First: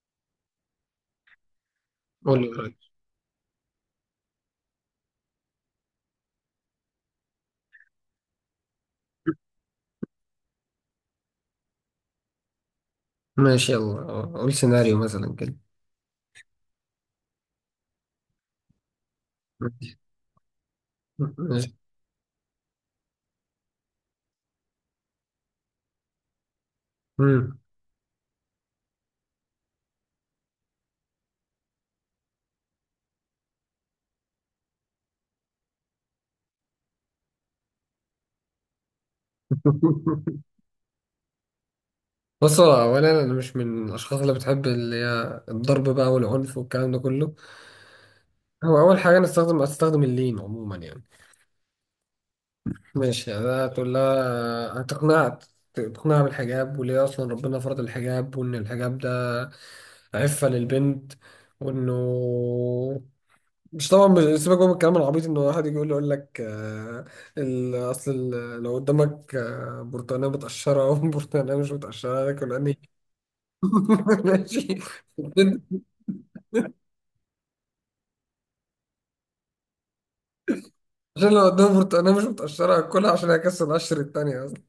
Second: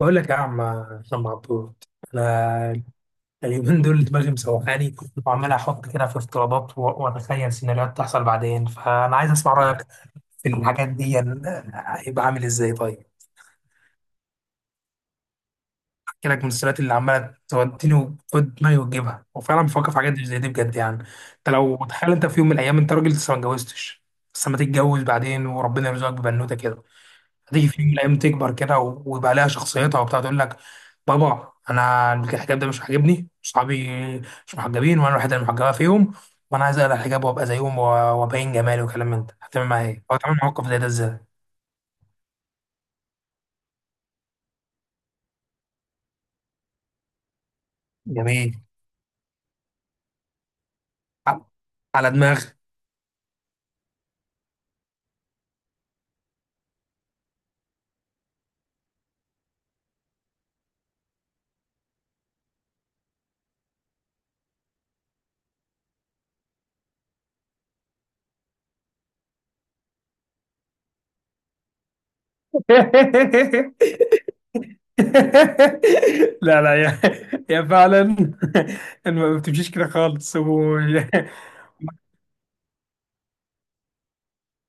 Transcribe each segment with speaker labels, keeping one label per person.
Speaker 1: بقول لك يا عم عم عبود،
Speaker 2: قول لي قول
Speaker 1: انا
Speaker 2: لي.
Speaker 1: اليومين دول دماغي مسوحاني، وعمال احط كده في افتراضات واتخيل سيناريوهات تحصل بعدين، فانا عايز اسمع رايك في الحاجات دي يعني. هيبقى عامل ازاي طيب؟
Speaker 2: ماشي يلا، قول سيناريو مثلا كده.
Speaker 1: احكي لك من السيناريوهات اللي عماله توديني وتود دماغي وتجيبها، وفعلا بفكر
Speaker 2: ماشي
Speaker 1: في حاجات زي دي بجد يعني. انت
Speaker 2: ماشي.
Speaker 1: لو تخيل انت في يوم من الايام، انت راجل لسه ما اتجوزتش، بس لما تتجوز بعدين وربنا يرزقك ببنوته كده،
Speaker 2: مم.
Speaker 1: هتيجي في يوم من الايام تكبر كده ويبقى لها شخصيتها وبتاع، تقول لك: بابا انا الحجاب ده مش عاجبني، صحابي مش محجبين وانا الوحيده اللي محجبه فيهم، وانا عايز اقلع الحجاب وابقى زيهم وابين جمالي وكلام من ده. هتعمل معايا ايه؟ او تعمل موقف زي ده ازاي؟
Speaker 2: بص، هو اولا انا مش من الاشخاص اللي بتحب اللي هي الضرب بقى والعنف والكلام ده كله.
Speaker 1: جميل.
Speaker 2: هو اول حاجه، انا استخدم اللين عموما يعني.
Speaker 1: ع- على دماغ.
Speaker 2: ماشي، ده تقول لها. تقنعها بالحجاب، وليه اصلا ربنا فرض الحجاب، وان الحجاب ده عفه للبنت، وانه مش طبعا، مش سيبك بقى من الكلام العبيط ان واحد يجي يقول لك، اصل لو قدامك، برتقانه متقشره او برتقانه مش متقشره، هتاكل انهي؟ ماشي.
Speaker 1: لا لا يا فعلا. ما بتمشيش كده خالص و...
Speaker 2: عشان لو قدامك برتقانه مش متقشره هاكلها، عشان هكسر القشر التانية اصلا.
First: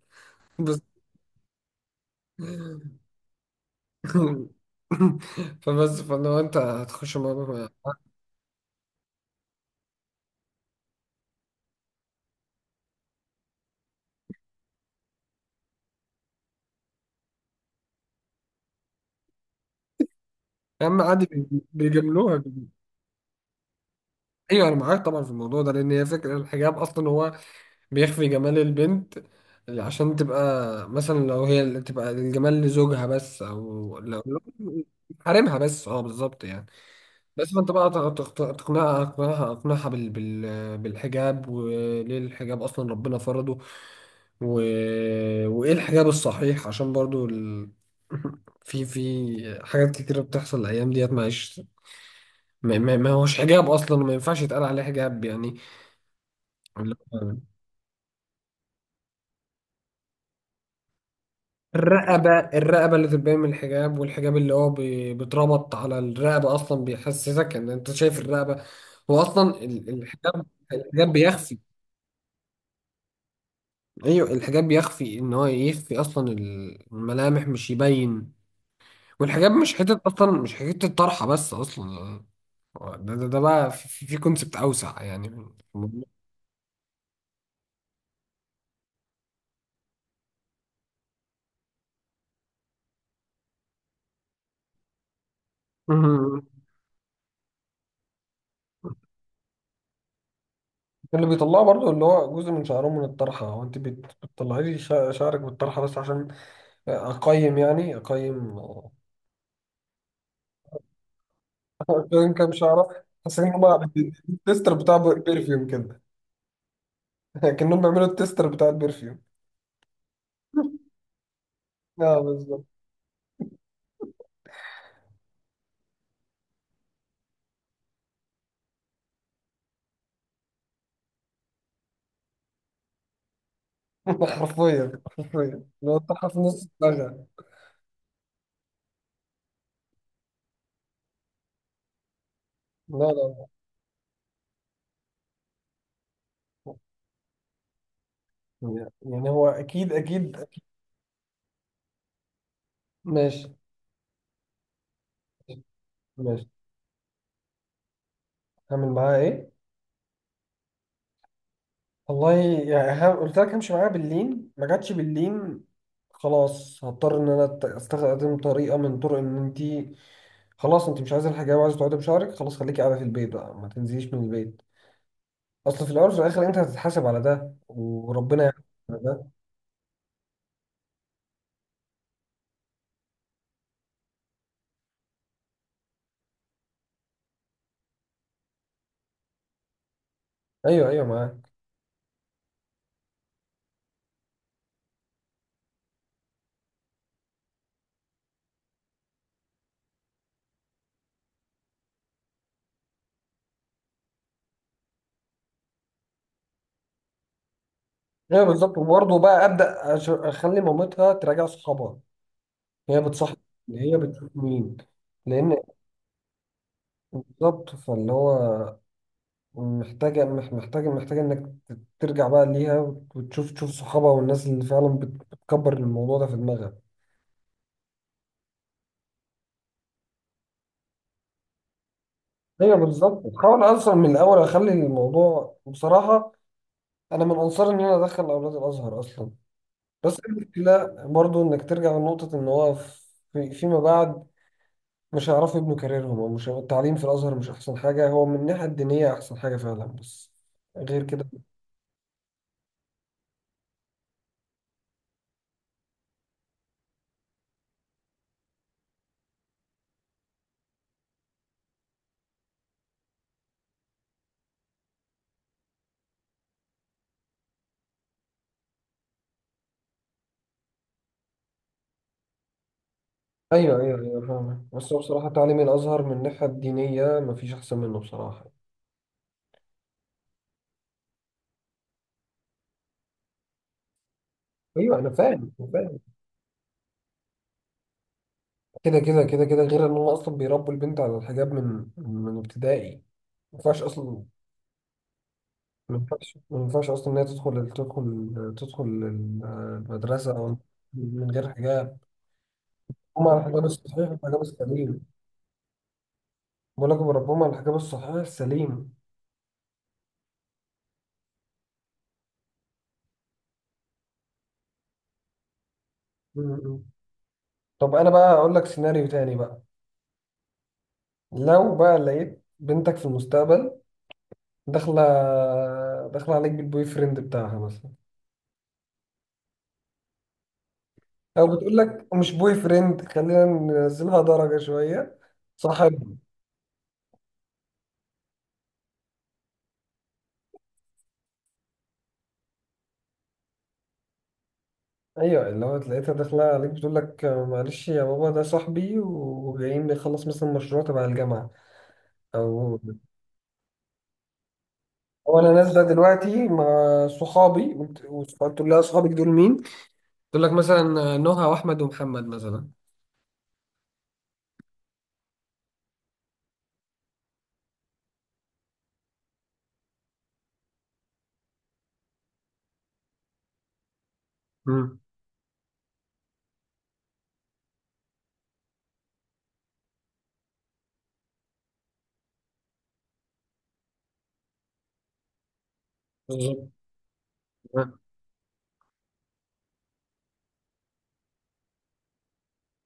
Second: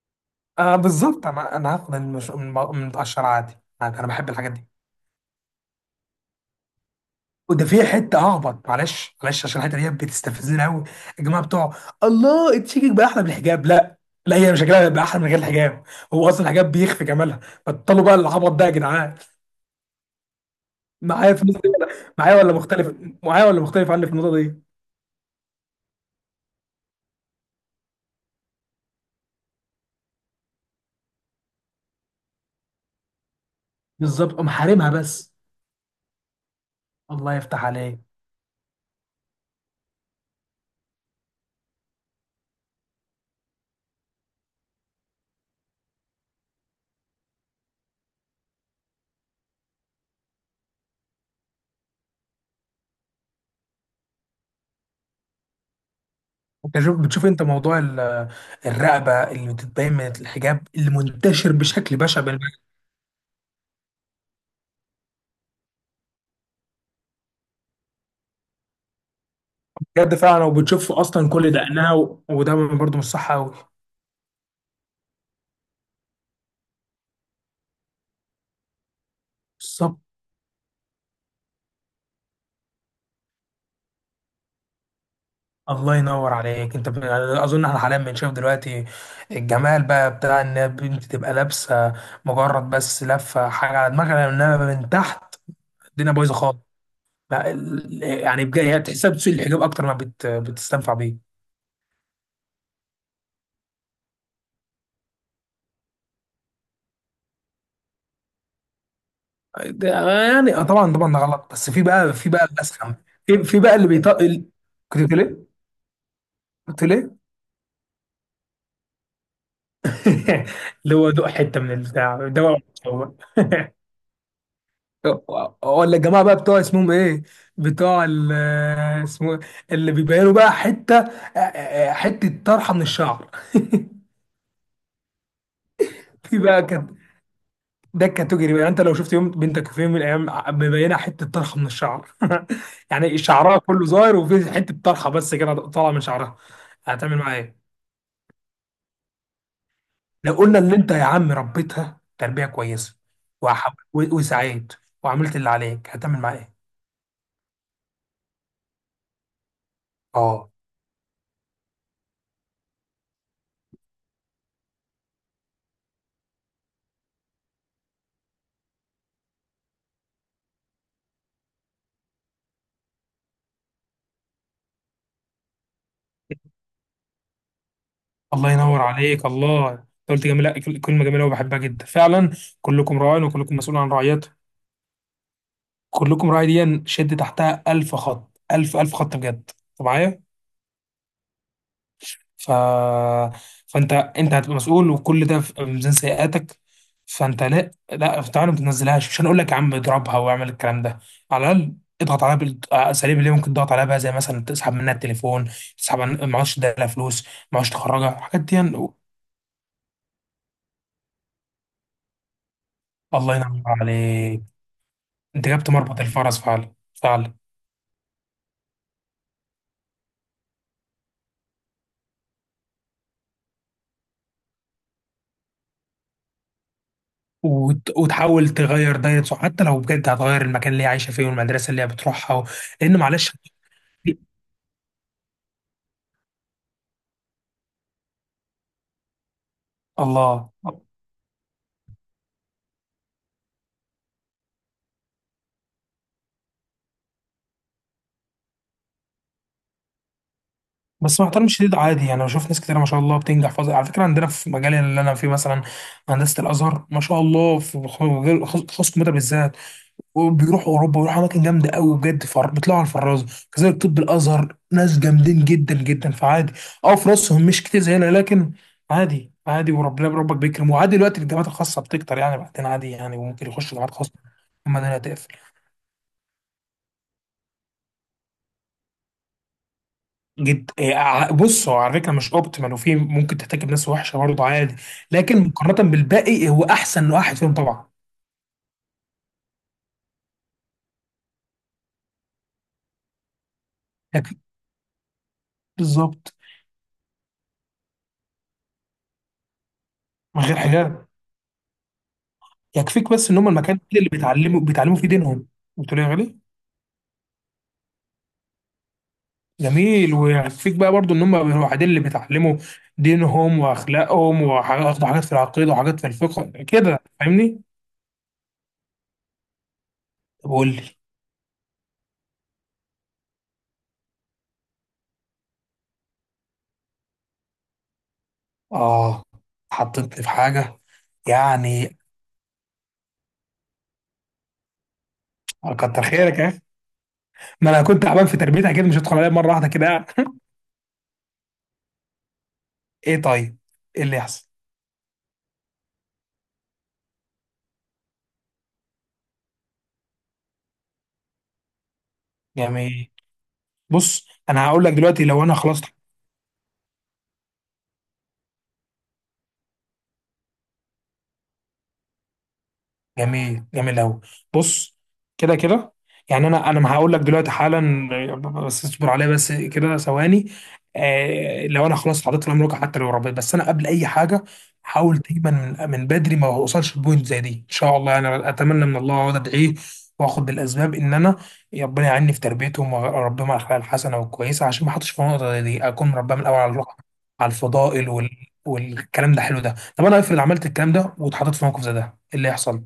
Speaker 1: آه
Speaker 2: بس
Speaker 1: بالظبط. انا هاخد المش... من متقشر عادي. انا بحب الحاجات دي.
Speaker 2: فبس، فلو انت هتخش
Speaker 1: وده
Speaker 2: الموضوع.
Speaker 1: في حته ههبط، معلش معلش عشان الحته دي بتستفزني قوي. يا جماعه بتوع الله، التشيكك بقى احلى من الحجاب؟ لا، لا، هي شكلها بقى احلى من غير الحجاب؟ هو اصلا الحجاب بيخفي جمالها؟ بطلوا بقى العبط ده يا جدعان.
Speaker 2: يا عم عادي،
Speaker 1: معايا في النقطة دي ولا؟ معايا
Speaker 2: بيجاملوها.
Speaker 1: ولا مختلف؟ معايا ولا مختلف عني في النقطه دي؟
Speaker 2: ايوه انا معاك طبعا في الموضوع ده، لان هي فكره الحجاب اصلا هو بيخفي جمال البنت، عشان تبقى مثلا لو هي اللي تبقى الجمال لزوجها بس، او لو
Speaker 1: بالظبط،
Speaker 2: لو
Speaker 1: قوم حارمها بس.
Speaker 2: حارمها بس. اه بالظبط يعني.
Speaker 1: الله
Speaker 2: بس
Speaker 1: يفتح
Speaker 2: فانت بقى
Speaker 1: عليك.
Speaker 2: تق- تق- تقنعها اقنعها اقنعها بالحجاب، وليه الحجاب اصلا ربنا فرضه، و... وايه الحجاب الصحيح، عشان برضو في حاجات كتيرة بتحصل الايام ديت معيش. ما هوش حجاب اصلا، ما ينفعش يتقال عليه حجاب
Speaker 1: انت شوف بتشوف
Speaker 2: يعني.
Speaker 1: انت موضوع الرقبه اللي بتتبين من الحجاب اللي منتشر بشكل بشع
Speaker 2: الرقبة
Speaker 1: بين
Speaker 2: الرقبة اللي تبان من الحجاب، والحجاب اللي هو بيتربط على الرقبة أصلا، بيحسسك إن أنت شايف الرقبة، هو أصلا
Speaker 1: الحجاب ده فعلا،
Speaker 2: الحجاب.
Speaker 1: وبتشوفه
Speaker 2: الحجاب
Speaker 1: اصلا كل
Speaker 2: بيخفي.
Speaker 1: دقنها وده برضه مش صح
Speaker 2: أيوه الحجاب بيخفي، إن هو يخفي أصلا الملامح مش يبين. والحجاب مش
Speaker 1: قوي.
Speaker 2: حتة أصلا، مش حتة طرحة بس أصلا، ده بقى في كونسبت أوسع يعني.
Speaker 1: الله ينور عليك. انت ب... اظن احنا حاليا بنشوف دلوقتي الجمال بقى بتاع ان البنت تبقى لابسه مجرد بس لفه حاجه على دماغها، انما من تحت الدنيا بايظه
Speaker 2: مهم.
Speaker 1: خالص. لا، يعني بجد هي تحسها بتسوق الحجاب اكتر ما بت... بتستنفع
Speaker 2: اللي
Speaker 1: بيه
Speaker 2: بيطلعه برضو، اللي هو جزء من شعرهم من الطرحة، هو انت بتطلعي لي شعرك بالطرحة بس عشان اقيم، يعني اقيم.
Speaker 1: ده. يعني اه طبعا طبعا ده غلط، بس في بقى في
Speaker 2: عارفين
Speaker 1: بقى
Speaker 2: كام
Speaker 1: الاسخم.
Speaker 2: شعرة؟
Speaker 1: في
Speaker 2: حاسين
Speaker 1: في
Speaker 2: هما
Speaker 1: بقى اللي بيطق
Speaker 2: التستر بتاع
Speaker 1: كنت بتقول ايه؟
Speaker 2: بيرفيوم كده.
Speaker 1: كنت بتقول ايه؟
Speaker 2: كأنهم بيعملوا التستر بتاع البرفيوم.
Speaker 1: اللي هو دوق حته من
Speaker 2: اه
Speaker 1: البتاع ده.
Speaker 2: بالظبط.
Speaker 1: هو ولا الجماعه بقى بتوع اسمهم ايه؟ بتوع اسمه إيه؟ اللي بيبينوا بقى حته حته طرحه من الشعر.
Speaker 2: حرفيا حرفيا لو انت
Speaker 1: في
Speaker 2: في
Speaker 1: بقى
Speaker 2: نص
Speaker 1: كان.
Speaker 2: دماغها.
Speaker 1: ده كاتوجري بقى، يعني انت لو شفت يوم بنتك في يوم من الايام مبينه حته طرحه من الشعر
Speaker 2: لا
Speaker 1: يعني
Speaker 2: لا.
Speaker 1: شعرها كله ظاهر وفي حته طرحه بس كده طالعه من شعرها، هتعمل معاها ايه؟
Speaker 2: لا يعني هو اكيد
Speaker 1: لو
Speaker 2: اكيد.
Speaker 1: قلنا ان انت يا عم ربيتها تربيه كويسه،
Speaker 2: ماشي
Speaker 1: وسعيت وعملت اللي عليك، هتعمل معاها
Speaker 2: ماشي.
Speaker 1: ايه؟
Speaker 2: هعمل معاها ايه؟
Speaker 1: اه.
Speaker 2: والله، يعني قلت لك همشي معاها باللين، ما جاتش باللين. خلاص هضطر ان انا استخدم طريقه من طرق، ان انت خلاص انت مش عايزه الحجاب وعايزه تقعدي بشعرك، خلاص خليكي قاعده في البيت بقى، ما تنزليش من البيت. اصل في الاول وفي الاخر انت هتتحاسب على ده، وربنا
Speaker 1: الله
Speaker 2: يعلم
Speaker 1: ينور
Speaker 2: على
Speaker 1: عليك.
Speaker 2: ده.
Speaker 1: الله، انت قلت جميله، كلمه جميله وبحبها جدا فعلا. كلكم راع وكلكم مسؤول عن رعيته. كلكم راعي، دي شد تحتها ألف خط، ألف خط بجد. انت معايا؟
Speaker 2: ايوه ايوه، معاك.
Speaker 1: ف... فانت انت هتبقى مسؤول، وكل ده في ميزان سيئاتك. فانت، لا لا، تعالى، ما تنزلهاش، مش هنقول لك يا عم اضربها واعمل الكلام ده، على الاقل اضغط عليها بالاساليب اللي ممكن تضغط عليها بقى، زي مثلا تسحب منها التليفون، تسحب معهاش، تديها فلوس معهاش، تخرجها الحاجات
Speaker 2: ايوه
Speaker 1: دي.
Speaker 2: بالظبط، وبرضه بقى ابدا اخلي مامتها تراجع صحابها. هي
Speaker 1: الله
Speaker 2: بتصاحب
Speaker 1: ينور
Speaker 2: مين، هي بتشوف
Speaker 1: عليك،
Speaker 2: مين؟
Speaker 1: انت
Speaker 2: لان
Speaker 1: جبت مربط الفرس فعلا فعلا.
Speaker 2: بالظبط، فاللي هو محتاجه مح- محتاجه محتاجه انك ترجع بقى ليها، وتشوف صحابها، والناس اللي فعلا بتكبر الموضوع ده في دماغها.
Speaker 1: وتحاول تغير دايرة صح، حتى لو بجد هتغير المكان اللي هي عايشه فيه والمدرسه اللي هي بتروحها و...
Speaker 2: ايوه
Speaker 1: لان
Speaker 2: بالظبط،
Speaker 1: معلش.
Speaker 2: بحاول اصلا من الاول اخلي الموضوع بصراحه. انا من انصار ان انا ادخل اولاد الازهر اصلا. بس
Speaker 1: الله.
Speaker 2: المشكلة برضو إنك ترجع لنقطة إن هو فيما بعد مش هيعرفوا يبنوا كاريرهم، أو مش التعليم في الأزهر مش أحسن حاجة، هو من الناحية الدينية أحسن حاجة فعلا بس غير
Speaker 1: بس مع
Speaker 2: كده.
Speaker 1: احترامي الشديد عادي يعني، بشوف ناس كتير ما شاء الله بتنجح فظ... على فكره عندنا في مجالي اللي انا فيه، مثلا هندسه الازهر، ما شاء الله، في خصوص الكمبيوتر بالذات، وبيروحوا اوروبا ويروحوا اماكن جامده قوي بجد، بيطلعوا على الفرازه. كذلك طب الازهر ناس جامدين جدا جدا، فعادي. اه فلوسهم مش كتير زينا، لكن عادي عادي، وربنا ربك بيكرم، وعادي دلوقتي الجامعات الخاصه بتكتر يعني، بعدين عادي يعني، وممكن يخش
Speaker 2: أيوه
Speaker 1: جامعات
Speaker 2: أيوه
Speaker 1: خاصه.
Speaker 2: أيوه فاهمك،
Speaker 1: اما
Speaker 2: بس
Speaker 1: ده
Speaker 2: هو
Speaker 1: هتقفل.
Speaker 2: بصراحة تعليم الأزهر من الناحية الدينية مفيش أحسن منه بصراحة.
Speaker 1: جد إيه، بص هو على فكره مش اوبتيمال، وفي ممكن تحتاج بناس وحشه برضه عادي،
Speaker 2: أيوه أنا
Speaker 1: لكن
Speaker 2: فاهم، أنا
Speaker 1: مقارنه
Speaker 2: فاهم.
Speaker 1: بالباقي إيه، هو احسن واحد فيهم طبعا.
Speaker 2: كده كده كده كده، غير إن هم أصلا بيربوا البنت على الحجاب من ابتدائي، ما ينفعش أصلا.
Speaker 1: يكفيك.
Speaker 2: ما
Speaker 1: بالظبط.
Speaker 2: ينفعش، ما ينفعش أصلا إن هي تدخل المدرسة
Speaker 1: من غير
Speaker 2: أو
Speaker 1: حجاب.
Speaker 2: من غير حجاب.
Speaker 1: يكفيك
Speaker 2: هم
Speaker 1: بس ان
Speaker 2: على
Speaker 1: هم
Speaker 2: الحجاب
Speaker 1: المكان
Speaker 2: الصحيح
Speaker 1: اللي
Speaker 2: والحجاب
Speaker 1: بيتعلموا
Speaker 2: السليم.
Speaker 1: فيه دينهم. بتقول إيه يا غالي؟
Speaker 2: بقول لك بربهم على الحجاب الصحيح السليم.
Speaker 1: جميل، ويكفيك بقى برضو ان هم الوحيدين اللي بيتعلموا دينهم واخلاقهم، وحاجات في العقيده وحاجات في
Speaker 2: م-
Speaker 1: الفقه
Speaker 2: م.
Speaker 1: كده، فاهمني؟
Speaker 2: طب انا بقى اقول لك سيناريو تاني بقى.
Speaker 1: طب قول لي.
Speaker 2: لو بقى لقيت بنتك في المستقبل، داخله داخله عليك بالبوي فريند بتاعها مثلا.
Speaker 1: اه. حطيتني في حاجه
Speaker 2: او بتقول
Speaker 1: يعني.
Speaker 2: لك مش بوي فريند، خلينا ننزلها درجه شويه،
Speaker 1: كتر
Speaker 2: صاحب.
Speaker 1: خيرك يا اخي، ما انا كنت تعبان في تربيتها كده، مش هدخل عليها مره واحده كده. ايه طيب؟ ايه اللي يحصل
Speaker 2: ايوه، اللي هو لقيتها داخله عليك بتقول لك: معلش يا بابا ده صاحبي، وجايين نخلص مثلا مشروع تبع الجامعه. او
Speaker 1: يعني؟ بص انا هقول لك دلوقتي
Speaker 2: هو
Speaker 1: لو
Speaker 2: انا
Speaker 1: انا خلاص.
Speaker 2: نازله دلوقتي مع صحابي. قلت لها: صحابك دول مين؟ تقول لك مثلا نهى واحمد ومحمد مثلا.
Speaker 1: جميل جميل قوي. بص، كده كده، يعني انا ما هقول لك دلوقتي حالا، بس اصبر عليا بس كده ثواني. آه، لو انا خلاص حطيت الامر واقع، حتى لو ربيت، بس انا قبل اي حاجه
Speaker 2: امم
Speaker 1: حاول دايما من بدري ما اوصلش لبوينت زي دي. ان شاء الله انا اتمنى من الله واقعد ادعيه واخد بالاسباب، ان انا ربنا يعيني في تربيتهم واربيهم على الاخلاق الحسنه والكويسه، عشان ما احطش في النقطه زي دي، اكون مربيهم من الاول
Speaker 2: بالظبط.
Speaker 1: على الروح، على الفضائل وال... والكلام ده حلو ده. طب انا افرض عملت الكلام ده واتحطيت في موقف زي ده، إيه اللي يحصل؟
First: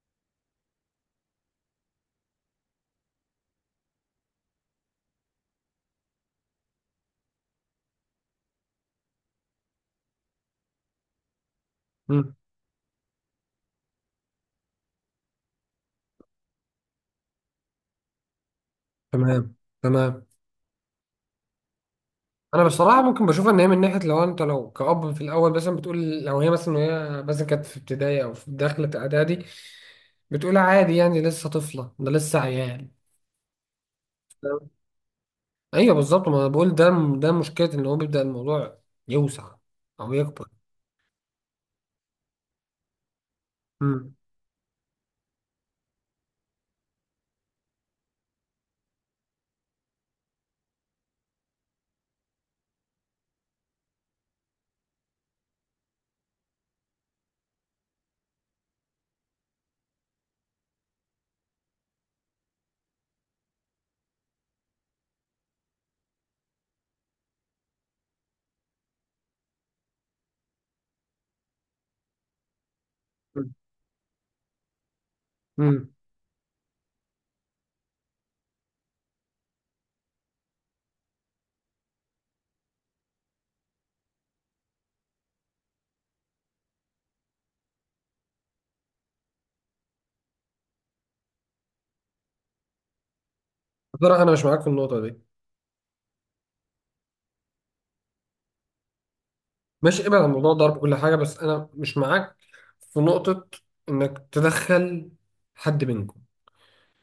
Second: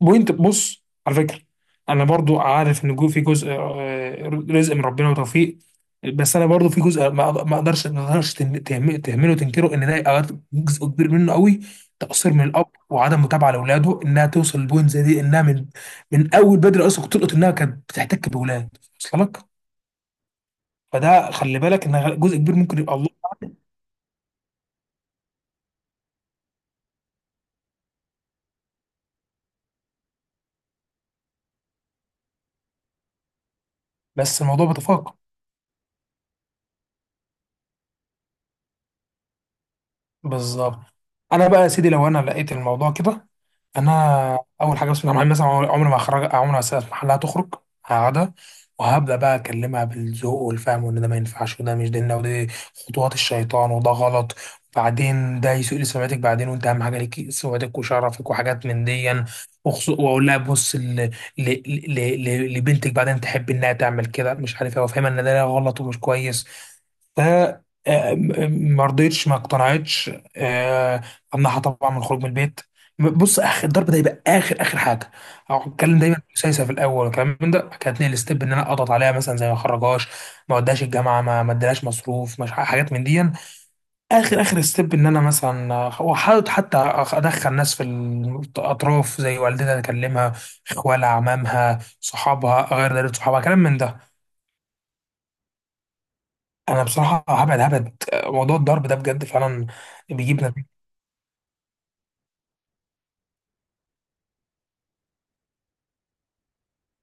Speaker 1: بوينت، بص على فكره، انا برضو عارف ان في جزء رزق من ربنا وتوفيق، بس انا برضو في جزء ما ما اقدرش ما اقدرش تهمله وتنكره، ان ده أوقات جزء كبير منه قوي تقصير
Speaker 2: امم،
Speaker 1: من الاب وعدم متابعه لاولاده، انها توصل لبوينت زي دي، انها من اول بدري اصلا كنت تلقط انها كانت بتحتك باولاد، وصل لك؟
Speaker 2: تمام تمام.
Speaker 1: فده خلي بالك، ان جزء كبير
Speaker 2: انا
Speaker 1: ممكن يبقى
Speaker 2: بصراحه
Speaker 1: الله.
Speaker 2: ممكن بشوف ان هي من ناحيه، لو كأب في الاول مثلا بتقول، لو هي مثلا وهي مثلا كانت في ابتدائي او في داخله اعدادي، بتقول عادي يعني لسه طفله، ده لسه عيال.
Speaker 1: بس الموضوع بيتفاقم.
Speaker 2: ايوه بالظبط، ما انا بقول ده، ده مشكله ان هو بيبدا الموضوع يوسع او يكبر.
Speaker 1: بالظبط. انا بقى يا سيدي لو انا لقيت الموضوع كده، انا
Speaker 2: امم.
Speaker 1: اول حاجه بسم الله الرحمن الرحيم، مثلا عمري ما هخرج، عمري ما هسيب محلها تخرج، هقعدها، وهبدا بقى اكلمها بالذوق والفهم، وان ده ما ينفعش، وده مش ديننا، ودي خطوات الشيطان، وده غلط، بعدين ده يسوء لسمعتك بعدين، وانت اهم حاجه ليك سمعتك وشرفك وحاجات من دي. واقول لها بص لبنتك بعدين تحب انها تعمل كده مش عارف ايه، وافهمها ان ده غلط ومش كويس. ف ما رضيتش، ما اقتنعتش، آه، امنعها طبعا من الخروج من البيت. بص اخر الضرب ده يبقى اخر اخر حاجه، او
Speaker 2: امم.
Speaker 1: اتكلم دايما سايسه في الاول والكلام من ده، بعد كده اتنقل ستيب ان انا اضغط عليها، مثلا زي ما اخرجهاش، ما اوديهاش الجامعه، ما اديلهاش مصروف، مش حاجات من دي. اخر اخر ستيب ان انا مثلا واحاول حتى ادخل ناس في الاطراف زي والدتها، اكلمها، اخوالها، عمامها، صحابها، غير دايره صحابها، كلام من ده.
Speaker 2: بصراحه انا مش معاك في النقطه دي.
Speaker 1: انا بصراحه هبعد هبعد موضوع الضرب ده بجد فعلا
Speaker 2: ماشي، ابعد عن
Speaker 1: بيجيب
Speaker 2: موضوع
Speaker 1: نتيجه.
Speaker 2: الضرب كل حاجة، بس أنا مش معاك في نقطة إنك تدخل حد منكم.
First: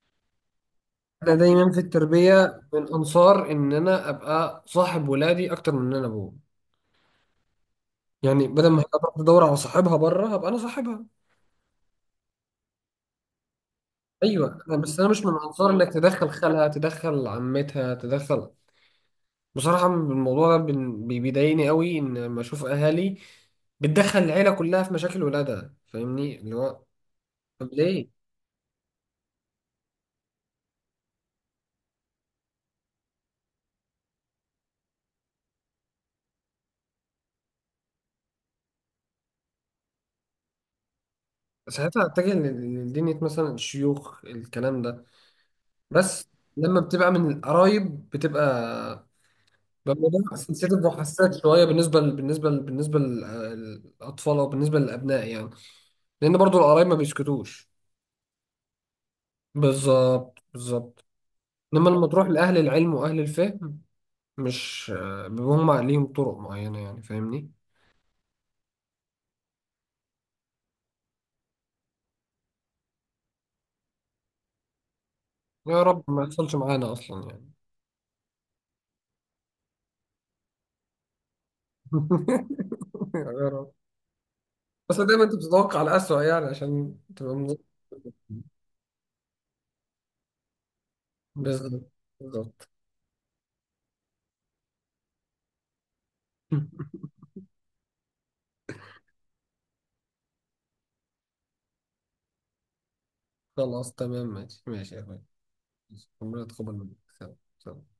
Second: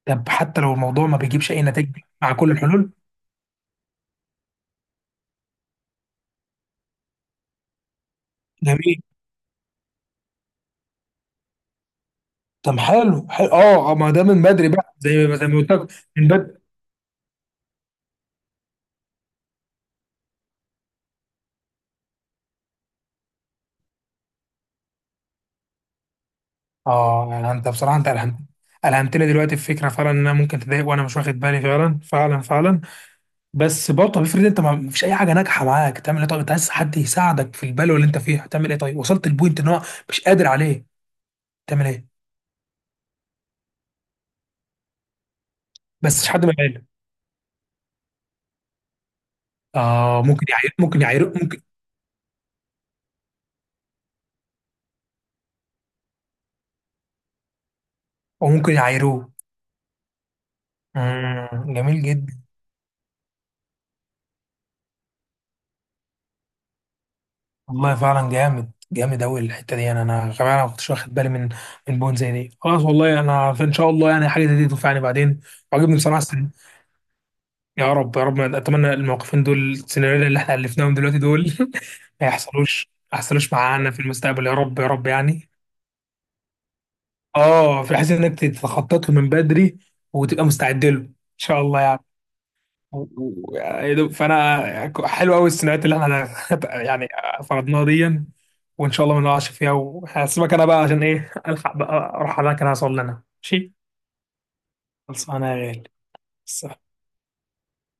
Speaker 1: طب حتى لو الموضوع ما
Speaker 2: أنا
Speaker 1: بيجيبش اي
Speaker 2: دايما في
Speaker 1: نتيجه؟ مع كل
Speaker 2: التربية
Speaker 1: الحلول.
Speaker 2: من أنصار إن أنا أبقى صاحب ولادي أكتر من إن أنا أبوه، يعني بدل ما هي
Speaker 1: جميل.
Speaker 2: تروح تدور على صاحبها بره، هبقى أنا صاحبها.
Speaker 1: طب حلو حلو اه، ما ده من
Speaker 2: أيوه
Speaker 1: بدري
Speaker 2: أنا،
Speaker 1: بقى،
Speaker 2: بس أنا مش
Speaker 1: زي
Speaker 2: من
Speaker 1: ما زي ما
Speaker 2: أنصار
Speaker 1: قلت لك،
Speaker 2: إنك
Speaker 1: من
Speaker 2: تدخل
Speaker 1: بدري.
Speaker 2: خالها، تدخل عمتها، تدخل. بصراحة الموضوع ده بيضايقني قوي، إن لما أشوف أهالي بتدخل العيلة كلها في مشاكل ولادها، فاهمني اللي هو.
Speaker 1: اه، يعني انت
Speaker 2: طب
Speaker 1: بصراحه انت
Speaker 2: ليه؟
Speaker 1: الهمت، الهمت لي دلوقتي الفكره فعلا، ان انا ممكن تضايق وانا مش واخد بالي، فعلا فعلا فعلا. بس برضه طب افرض انت ما فيش اي حاجه ناجحه معاك، تعمل ايه طيب؟ انت عايز حد يساعدك في البلوه اللي انت فيها، تعمل ايه طيب؟ وصلت البوينت ان هو مش قادر عليه، تعمل
Speaker 2: ساعتها
Speaker 1: ايه؟
Speaker 2: اتجه لدينية، مثلا الشيوخ الكلام ده
Speaker 1: بس
Speaker 2: بس.
Speaker 1: مش حد من
Speaker 2: لما
Speaker 1: العيله.
Speaker 2: بتبقى من القرايب بتبقى، بيبقى الموضوع
Speaker 1: اه، ممكن يعير،
Speaker 2: سنسيتيف
Speaker 1: ممكن يعير،
Speaker 2: وحساس
Speaker 1: ممكن،
Speaker 2: شويه، بالنسبه للاطفال او بالنسبه للابناء يعني، لان برضو القرايب ما بيسكتوش.
Speaker 1: او ممكن يعيروه.
Speaker 2: بالظبط بالظبط.
Speaker 1: امم،
Speaker 2: انما
Speaker 1: جميل
Speaker 2: لما تروح
Speaker 1: جدا.
Speaker 2: لاهل العلم واهل الفهم، مش بيبقوا هم ليهم طرق معينه يعني، فاهمني.
Speaker 1: والله فعلا جامد جامد أوي الحتة دي يعني، أنا كمان ما كنتش واخد بالي من بون زي دي. خلاص، والله أنا في إن شاء الله يعني حاجة زي دي تنفعني بعدين.
Speaker 2: يا
Speaker 1: وعجبني
Speaker 2: رب
Speaker 1: بصراحة
Speaker 2: ما يحصلش معانا اصلا يعني.
Speaker 1: يا رب يا رب، أتمنى الموقفين دول، السيناريو اللي إحنا ألفناهم دلوقتي دول ما يحصلوش، ما
Speaker 2: يا
Speaker 1: يحصلوش
Speaker 2: رب.
Speaker 1: معانا في المستقبل، يا رب يا
Speaker 2: بس
Speaker 1: رب
Speaker 2: دايما انت
Speaker 1: يعني.
Speaker 2: بتتوقع الأسوأ يعني عشان تبقى.
Speaker 1: آه في حيث إنك تتخطط له من بدري وتبقى مستعد له إن شاء الله
Speaker 2: بالظبط
Speaker 1: يعني.
Speaker 2: بالظبط.
Speaker 1: فانا حلو قوي السيناريوهات اللي احنا يعني فرضناها دي، وان شاء الله ما نقعش فيها. وهسيبك انا بقى عشان ايه، الحق بقى اروح على المكان، هوصل لنا، ماشي؟
Speaker 2: خلاص تمام، ماشي ماشي يا اخويا.
Speaker 1: خلصانه يا غالي،
Speaker 2: ماشي. ربنا
Speaker 1: بس.
Speaker 2: يتقبل منك، سلام سلام.